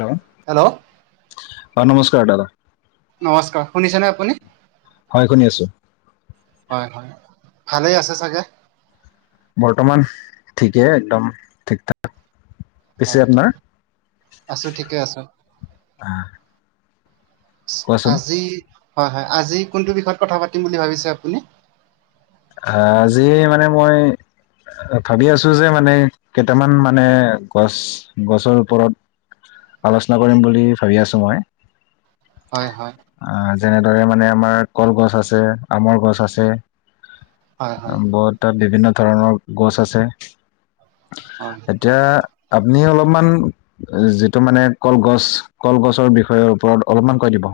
Hello [unintelligible] hello. অঁ নমস্কাৰ দাদা। নমস্কাৰ, শুনিছেনে আপুনি? হয় শুনি আছো। হয় হয় ভালেই আছে চাগে! বৰ্তমান ঠিকেই একদম ঠিক থাক। হয় হয়, আছো ঠিকে আছো। কোৱাচোন আজি, হয় হয়, আজি কোনটো বিষয়ত কথা পাতিম বুলি ভাবিছে আপুনি? অ আজি মানে মই - ভাবি আছো যে মানে কেইটামান মানে গছ গছৰ ওপৰত - [unintelligible] আলোচনা কৰিম বুলি ভাবি আছোঁ মই। হয় হয়। অ যেনেদৰে মানে আমাৰ কলগছ আছে, আমৰ গছ আছে, হয় হয় ব তাত বিভিন্ন ধৰণৰ গছ আছে, হয় এতিয়া - আপুনি অলপমান - যিটো মানে কলগছ কলগছৰ বিষয়ৰ ওপৰত অলপমান কৈ দিব।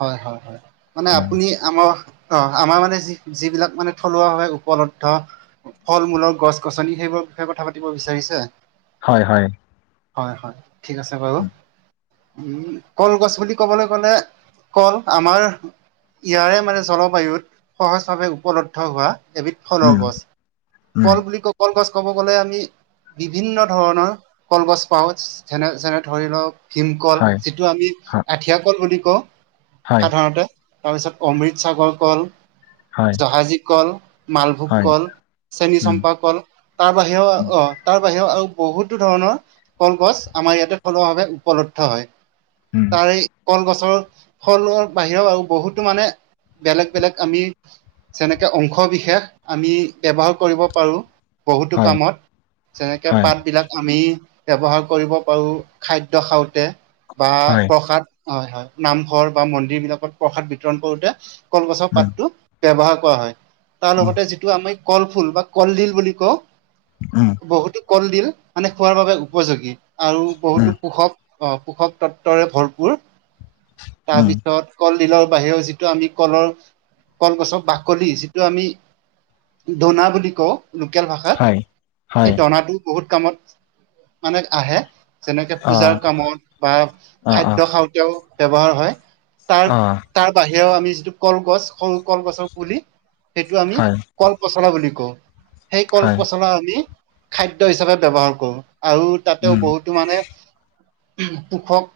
হয় হয় হয় মানে উম, আপুনি আম- অ আমাৰ মানে যি যিবিলাক মানে থলুৱাভাৱে উপলব্ধ - ফল মূলৰ গছ গছনি সেইবোৰৰ বিষয়ে কথা পাতিব বিচাৰিছে? হয় হয়। হয় হয়, ঠিক আছে বাৰু, উম, উম কলগছ বুলি ক'বলৈ গ'লে - কল আমাৰ ইয়াৰে মানে জলবায়ুত সহজভাৱে উপলব্ধ হোৱা - এবিধ ফলৰ উম, গছ, উম, কল বুলি ক কলগছ কব গ'লে আমি - বিভিন্ন ধৰণৰ কলগছ পাওঁ, যেনে যেনে ধৰি লওক - ভীমকল হয় যিটো আমি হয় আঠিয়া কল বুলি কওঁ। সাধাৰণতে তাৰপিছত অমৃতসাগৰ কল, জহাজী কল - মালভোগ কল, চেনী চম্পা কল - তাৰ বাহিৰেও অ তাৰ বাহিৰেও আৰু বহুতো ধৰণৰ - কলগছ আমাৰ ইয়াতে থলুৱাভাৱে উপলব্ধ হয়, তাৰে কলগছৰ - ফলৰ বাহিৰেও আৰু বহুতো মানে বেলেগ বেলেগ আমি - যেনেকে অংশ বিশেষ আমি ব্যৱহাৰ কৰিব পাৰো। বহুতো কামত, যেনেকে পাত বিলাক আমি - ব্যৱহাৰ কৰিব পাৰোঁ খাদ্য খাওঁতে বা প্ৰসাদ হয় হয় নামঘৰ - বা মন্দিৰ বিলাকত প্ৰসাদ বিতৰণ কৰোতে কলগছৰ পাতটো ব্যৱহাৰ কৰা হয়। তাৰ লগতে যিটো আমি কল ফুল বা কলডিল বুলি কওঁ - উম। বহুতো কলডিল মানে খোৱাৰ বাবে উপযোগী আৰু বহুতো পোষক - অ পোষক তত্বৰে ভৰপুৰ তাৰপিছত কল - দিলৰ বাহিৰেও যিটো আমি কলৰ কলগছৰ বাকলি যিটো আমি - দনা বুলি কওঁ - লোকেল ভাষাত সেই দনাটো বহুত কামত মানে আহে - যেনেকে পূজাৰ কামত বা খাদ্য খাওঁতেও ব্যৱহাৰ হয় - তাৰ তাৰ বাহিৰেও আমি যিটো কলগছ সৰু কলগছৰ পুলি সেইটো আমি কল - কল পচলা বুলি কওঁ, সেই কল পচলা আমি খাদ্য হিচাপে ব্যৱহাৰ কৰো আৰু- তাতেও বহুতো মানে পোষক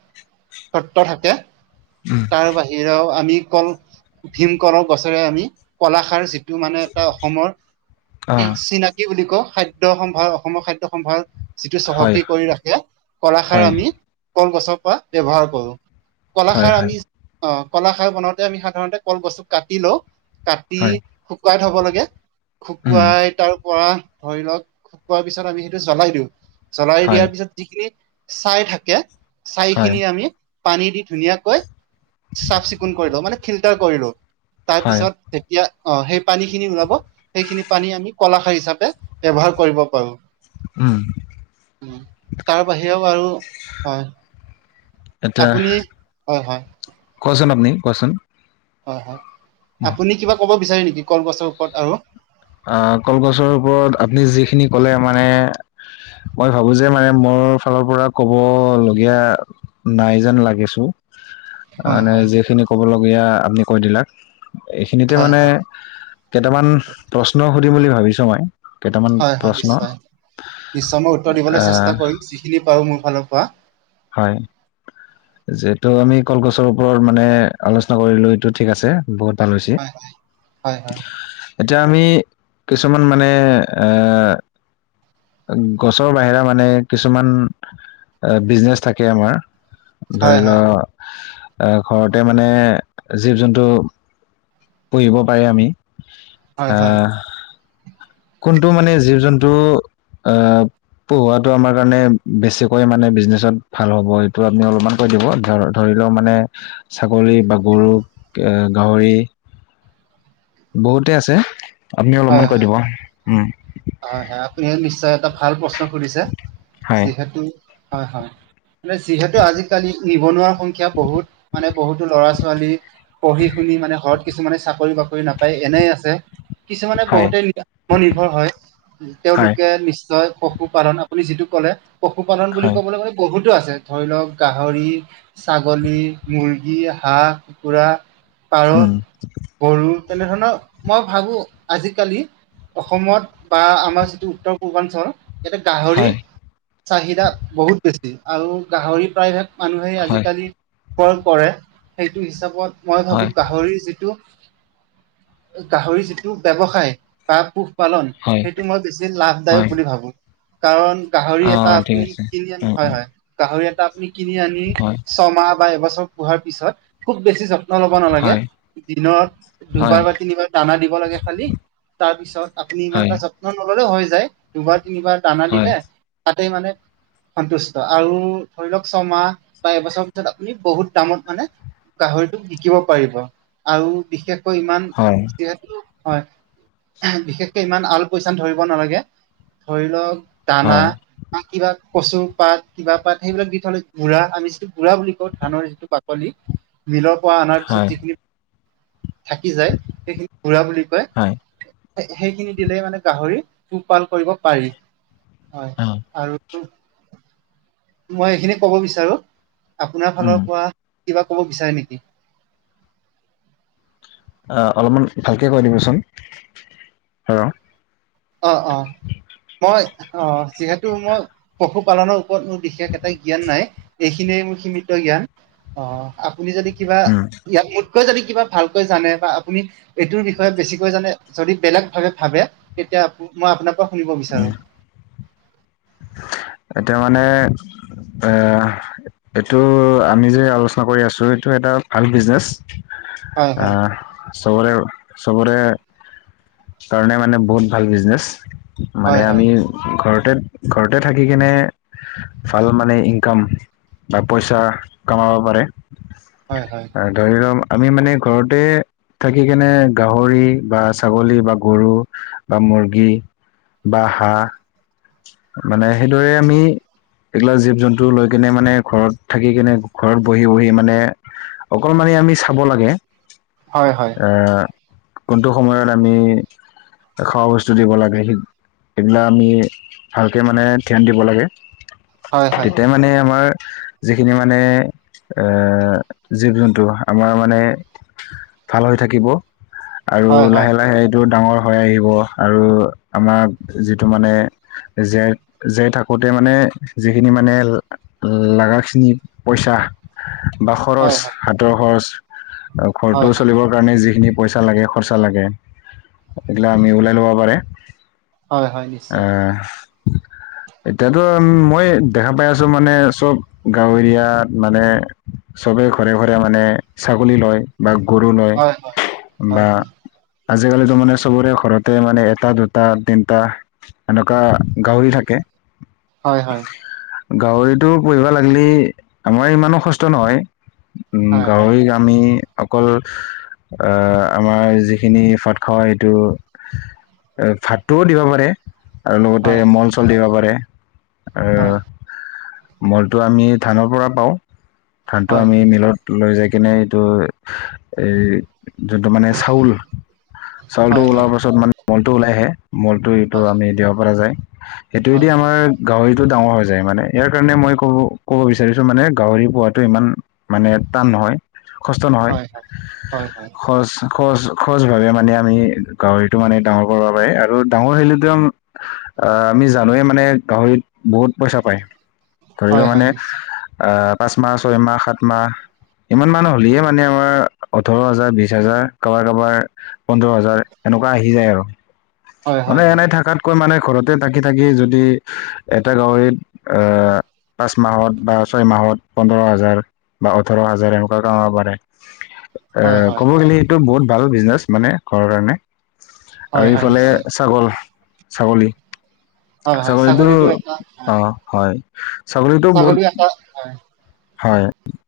তত্ত্ব থাকে। উম। তাৰ বাহিৰেও আমি কল ভীমকলৰ গছেৰে আমি কলাখাৰ যি - ইটো মানে এটা অসমৰ চিনা কি বুলি কও খাদ্য সম্ভাৰ অসমৰ খাদ্য সম্ভাৰ যিটো চহকী কৰি ৰাখে কলাখাৰ আমি কলগছৰ পৰা ব্যৱহাৰ কৰো কলাখাৰ আমি অ কলাখাৰ বনাওঁতে আমি সাধাৰণতে কল গছটো কাটি লওঁ কাটি শুকুৱাই থ'ব লাগে শুকুৱাই তাৰ পৰা ধৰি লওক শুকুৱাৰ পিছত আমি সেইটো জ্বলাই দিওঁ জ্বলাই দিয়াৰ পিছত যিখিনি ছাই থাকে ছাই খিনি আমি পানী দি ধুনীয়াকৈ চাফ চিকুণ কৰি লও মানে ফিল্টাৰ কৰিলো তাৰ পিছত যেতিয়া আহ সেই পানী খিনি ওলাব সেইখিনি পানী আমি কলাখাৰ হিচাপে ব্যৱহাৰ কৰিব পাৰো উম তাৰ বাহিৰেও আৰু হয় এতিয়া আপুনি হয় হয় কোৱাচোন আপুনি কোৱাচোন হয় হয় উম, আপুনি কিবা ক'ব বিচাৰে নেকি কল গছৰ ওপৰত আৰু আহ কলগছৰ ওপৰত আপুনি যিখিনি কলে মানে মই ভাবো যে মানে মোৰ ফালৰ পৰা কব লগীয়া নাই যেন লাগিছো হয় মানে হয় যিখিনি কবলগীয়া আপনি কৈ দিলাক এইখিনিতে হয় মানে হয় কেইটামান প্ৰশ্ন সুধিম বুলি ভাবিছো মই কেইটামান হয় হয় প্ৰশ্ন নিশ্চয় আহ যি খিনি পাওঁ মোৰ ফালৰ পৰা হয় যিহেতু আমি কলগছৰ ওপৰত মানে আলোচনা কৰিলো এইটো ঠিক আছে বহুত ভাল হৈছে হয় হয় হয় এতিয়া আমি কিছুমান মানে গছৰ বাহিৰা মানে কিছুমান বিজনেচ থাকে আমাৰ হয় হয় ধৰি হয় লও আহ ঘৰতে মানে জীৱ জন্তু পুহিব পাৰি আমি হয় আ কোনটো মানে জীৱ জন্তু আহ পোহোৱা আমাৰ কাৰণে বেছিকৈ মানে বিজনেচত ভাল হ'ব এইটো আপুনি অলপমান কৈ দিব ধৰ ধৰি লওক মানে ছাগলী বা গৰু গাহৰি বহুতে আছে আপুনি হয় অলপমান হয় কৈ দিব উম হয় হয় আপুনি নিশ্চয় এটা ভাল প্ৰশ্ন সুধিছে হয় যিহেতু হয় হয় মানে যিহেতু আজিকালি নিবনুৱাৰ সংখ্যা বহুত মানে বহুতো ল'ৰা ছোৱালী পঢ়ি শুনি মানে ঘৰত কিছুমানে চাকৰি বাক কৰি নাপায় এনেই আছে কিছুমানে হয় বহুতে আত্মনিৰ্ভৰ হয় হয় তেওঁলোকে নিশ্চয় পশুপালন আপুনি যিটো কলে পশুপালন বুলি হয় ক'বলৈ গলে বহুতো আছে ধৰি লওক গাহৰি, ছাগলী, মুৰ্গী, হাঁহ কুকুৰা পাৰ, উম গৰু তেনেধৰণৰ মই ভাবোঁ আজিকালি অসমত বা আমাৰ যিটো উত্তৰ পূৰ্বাঞ্চল ইয়াতে গাহৰি হয় চাহিদা বহুত বেছি আৰু গাহৰি প্ৰায়ভাগ মানুহে হয় আজিকালি ক্ৰয় কৰে সেইটো হিচাপত মই ভাবো হয় গাহৰি যিটো গাহৰি যিটো ব্যৱসায় বা পোহ পালন হয় সেইটো মই বেছি লাভদায়ক হয় বুলি ভাবো কাৰণ গাহৰি অ এটা ঠিক আপুনি আছে কিনি আনি উম হয় উম হয় গাহৰি এটা আপুনি কিনি আনি হয় ছমাহ বা এবছৰ পোহোৱাৰ পিছত খুব বেছি চ নল'ব নালাগে হয় দিনত হয় দুবাৰ বা তিনিবাৰ দানা দিব লাগে খালি তাৰ পিছত আপুনি ইমান হয় এটা যত্ন নললে হৈ যায় দুবাৰ তিনিবাৰ দানা হয় দিলে তাতে মানে সন্তুষ্ট আৰু ধৰি লওক ছমাহ বা এবছৰ পিছত আপুনি বহুত দামত মানে গাহৰিটোক বিকিব পাৰিব আৰু বিশেষ ইমান হয় যিহেতু হয় বিশেষকে ইমান আৰু এল পইচান ধৰিব নালাগে ধৰি লওক দানা হয় কিবা কচু পাত কিবা পাত সেইবিলাক দি থলে বুড়া আমি যিটো বুঢ়া বুলি কওঁ ধানৰ যিটো পাত কলি মিলৰ পৰা অনাৰ পিছত হয় যিখিনি থাকি যায় সেইখিনি ঘুৰা বুলি কয় হয় সেইখিনি দিলেই মানে গাহৰি পোহপাল কৰিব পাৰি হয় আৰু মই এইখিনি ক'ব বিচাৰো আপোনাৰ উম ফালৰ পৰা কিবা ক'ব বিচাৰে নেকি অ অলপমান ভালকে কৈ দিবচোন ৰ অ অ মই অ যিহেতু মই পশুপালনৰ মোৰ বিশেষ এটা জ্ঞান নাই এইখিনিয়ে মোৰ সীমিত জ্ঞান অ আপুনি যদি কিবা উম ইয়াত মোৰ ইয়াতকৈ যদি কিবা ভালকৈ জানে বা আপুনি এইটোৰ বিষয়ে বেছিকৈ জানে যদি বেলেগ ভাৱে ভাবে এতিয়া মই আপোনাৰ পৰা শুনিব উম বিচাৰো এতিয়া মানে এ এইটো আমি যে আলোচনা কৰি আছো এইটো এটা ভাল বিজনেচ হয়, হয়, আহ চবৰে চবৰে কাৰণে মানে বহুত ভাল বিজনেচ মানে হয়, হয়, আমি ঘৰতে ঘৰতে থাকি কেনে ভাল মানে ইনকাম বা পইচা কমাব পাৰে হয় হয় ধৰি লওক আমি মানে ঘৰতে থাকি কেনে গাহৰি বা ছাগলী বা গৰু বা মুৰ্গী বা হাহ‍ঁ মানে সেইদৰে আমি এইগিলা জীৱ জন্তু লৈ কেনে মানে ঘৰত থাকি কেনে ঘৰত বহি বহি মানে অকল মানে আমি চাব লাগে হয় হয় কোনটো সময়ত আমি খোৱা বস্তু দিব লাগে সেই সেইগিলাক আমি ভালকে মানে ধ্যান দিব লাগে হয়, হয়, তেতিয়াহে মানে আমাৰ যিখিনি মানে জীৱ জন্তু আমাৰ মানে ভাল হৈ থাকিব আৰু হয়, হয়, হয়, লাহে হয়। লাহে এইটো ডাঙৰ হৈ আহিব আৰু আমাক যিটো মানে জীয়াই জীয়াই থাকোঁতে মানে যিখিনি মানে লাগা খিনি পইচা বা খৰচ হয়, হাতৰ খৰচ ঘৰটো হয়, চলিবৰ কাৰণে যিখিনি পইচা লাগে খৰচা লাগে এইগিলা আমি ওলাই ল'ব পাৰে হয় হয় নিশ্চয় আহ এতিয়াতো মই দেখা পাই আছো মানে চব গাঁও এৰিয়াত মানে চবে ঘৰে ঘৰে মানে ছাগলী লয় বা গৰু লয় হয়, হয়, হয়, বা আজি কালিতো মানে চবৰে ঘৰতে মানে এটা দুটা তিনটা এনেকোৱা গাহৰী থাকে হয় হয় গাহৰিতো পুহিবা লাগিলে আমাৰ ইমানো কষ্ট নহয় হয়, হয়, হয়, গাহৰিক আামি অকল আ আমাৰ যিখিনি ভাত খোৱা সেইটো এ ভাতটোও দিব পাৰে আৰু লগতে হয়, মল চল দিব পাৰে অহ হয়, মলটো আমি ধানৰ পৰা পাও ধানটো হয়, আমি মিলত লৈ যাই কিনে এইটো এই যোনটো মানে চাউল চাউলটো হয়, ওলোৱাৰ হয়, পাছত মানে মলটো ওলাই আহে মলটো এইটো হয়। আমি দিব পৰা যায় সেইটো হয় এতিয়া আমাৰ গাহৰিটো ডাঙৰ হৈ যায় মানে ইয়াৰ কাৰণে মই ক'ব ক'ব বিচাৰিছো মানে গাহৰি পোহাটো ইমান মানে টান নহয় কষ্ট নহয় হয় হয় হয় হয় খৰচ সজ সহজ ভাৱে মানে আমি গাহৰিটো মানে ডাঙৰ কৰিব পাৰি আৰু ডাঙৰ হিলেতোম অ আমি জানোয়ে মানে গাহৰিত বহুত পইচা পায় ধৰি হয় হয় লওক হয় মানে নিশ্চয় আ পাঁচ মাহ ছয় মাহ সাত মাহ ইমান মানুহ হ'লহে মানে আমাৰ ওঠৰ হাজাৰ বিশ হাজাৰ কাবাৰ কাবাৰ পোন্ধৰ হাজাৰ এনেকোৱা আহি যায় আৰু হয় হয় মানে হয় এনে থাকাত কৈ মানে ঘৰতে থাকি থাকি যদি এটা গাহৰিত আহ পাঁচ মাহত বা ছয় মাহত পোন্ধৰ হাজাৰ বা ওঠৰ হাজাৰ এনেকোৱা কামাব পাৰে। [unintelligible] এ ক'ব গ'লে এইটো বহুত ভাল বিজনেচ মানে ঘৰৰ কাৰণে। হয় হয় ফালে নিশ্চয় ছাগল ছাগলী, হয় হয় ছাগলীতো ছাগলীটো এটা হয়। অ'। হয় ছাগলীতো বহুত ছাগলী এটা হয় হয়,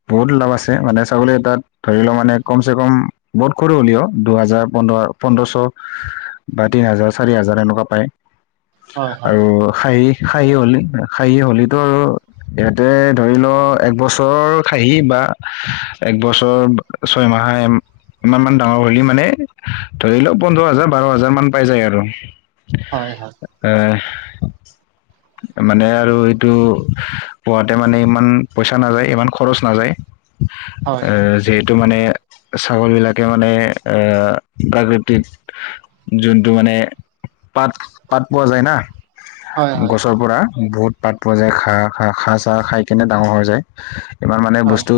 বহুত লাভ আছে মানে ছাগলী এটাত ধৰি লও মানে কম চে কম বহুত সৰু হ'লিও দুহাজাৰ পোন্ধৰ পোন্ধৰশ বা তিন হাজাৰ চাৰি হাজাৰ এনেকোৱা পায়, হয় হয় আৰু হাৰি খাঁহি হ'লি খাঁহি হ'লিটো আৰু ইহঁতে ধৰি ল এক বছৰ খাহী বা একবছৰ ছয়মাহে ইমান মান ডাঙৰ হ'লি মানে, ধৰি লওঁক পোন্ধৰ হাজাৰ বাৰ হাজাৰ মান পাই যায় আৰু। হয় হয়। এ মানে আৰু এইটো পোৱাতে মানে ইমান পইচা নাযায় ইমান খৰচ নাযায় হয় এ যি টো মানে ছাগলবিলাকে মানে অ' প্ৰাকৃতিক যোনটো মানে, পাত পাত পোৱা যায় না, হয় হয় হয় গছৰ পৰা বহুত পাত পোৱা যায় ঘাঁ খাহ চাহ খাই কেনে ডাঙৰ হৈ যায়, ইমান মানে হয় বস্তু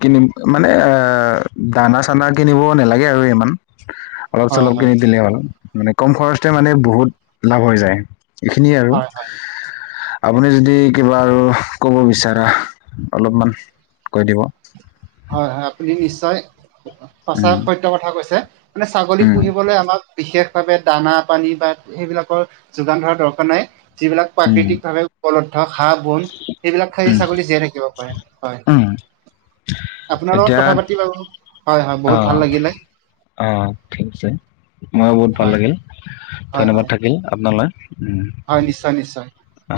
কিনিম মানে এ দানা চানা কিনিব নালাগে আৰু ইমান। অলপ হয় চলপ কিনি হয় দিলে হ'ল মানে কম খৰচতে মানে বহুত লাভ হৈ যায়। এইখিনিয়ে আৰু, হয় হয় আপুনি যদি কিবা আৰু ক'ব বিচাৰা অলপমান কই দিব। হয় হয় আপুনি নিশ্চয় সঁচা উম সত্যৰ কথা কৈছে। মানে ছাগলী উম পুহিবলে আমাক বিশেষ ভাৱে দানা পানী বা সেইবিলাকৰ যোগান ধৰা দৰকাৰ নাই। যিবিলাক উম প্ৰাকৃতিক ভাৱে উপলব্ধ ঘাঁহ বন সেইবিলাক খালী উম ছাগলী জীয়াই থাকিব পাৰে হয় উম আপোনাৰ লগত এতিয়া কথা পাতি বাও, হয় হয় বহুত ভাল লাগিলে। অ অ' ঠিক আছে ময়ো বহুত ভাল হয় লাগিল হয় ধন্যবাদ হয় থাকিল আপোনালে। [unintelligible] হয় নিশ্চয় নিশ্চয়।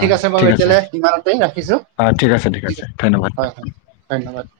ঠিক আছে বাৰু এতিয়ালে ইমানতে ৰাখিছো, অ ঠিক আছে ঠিক আছে ধন্যবাদ হয় হয়। ধন্যবাদ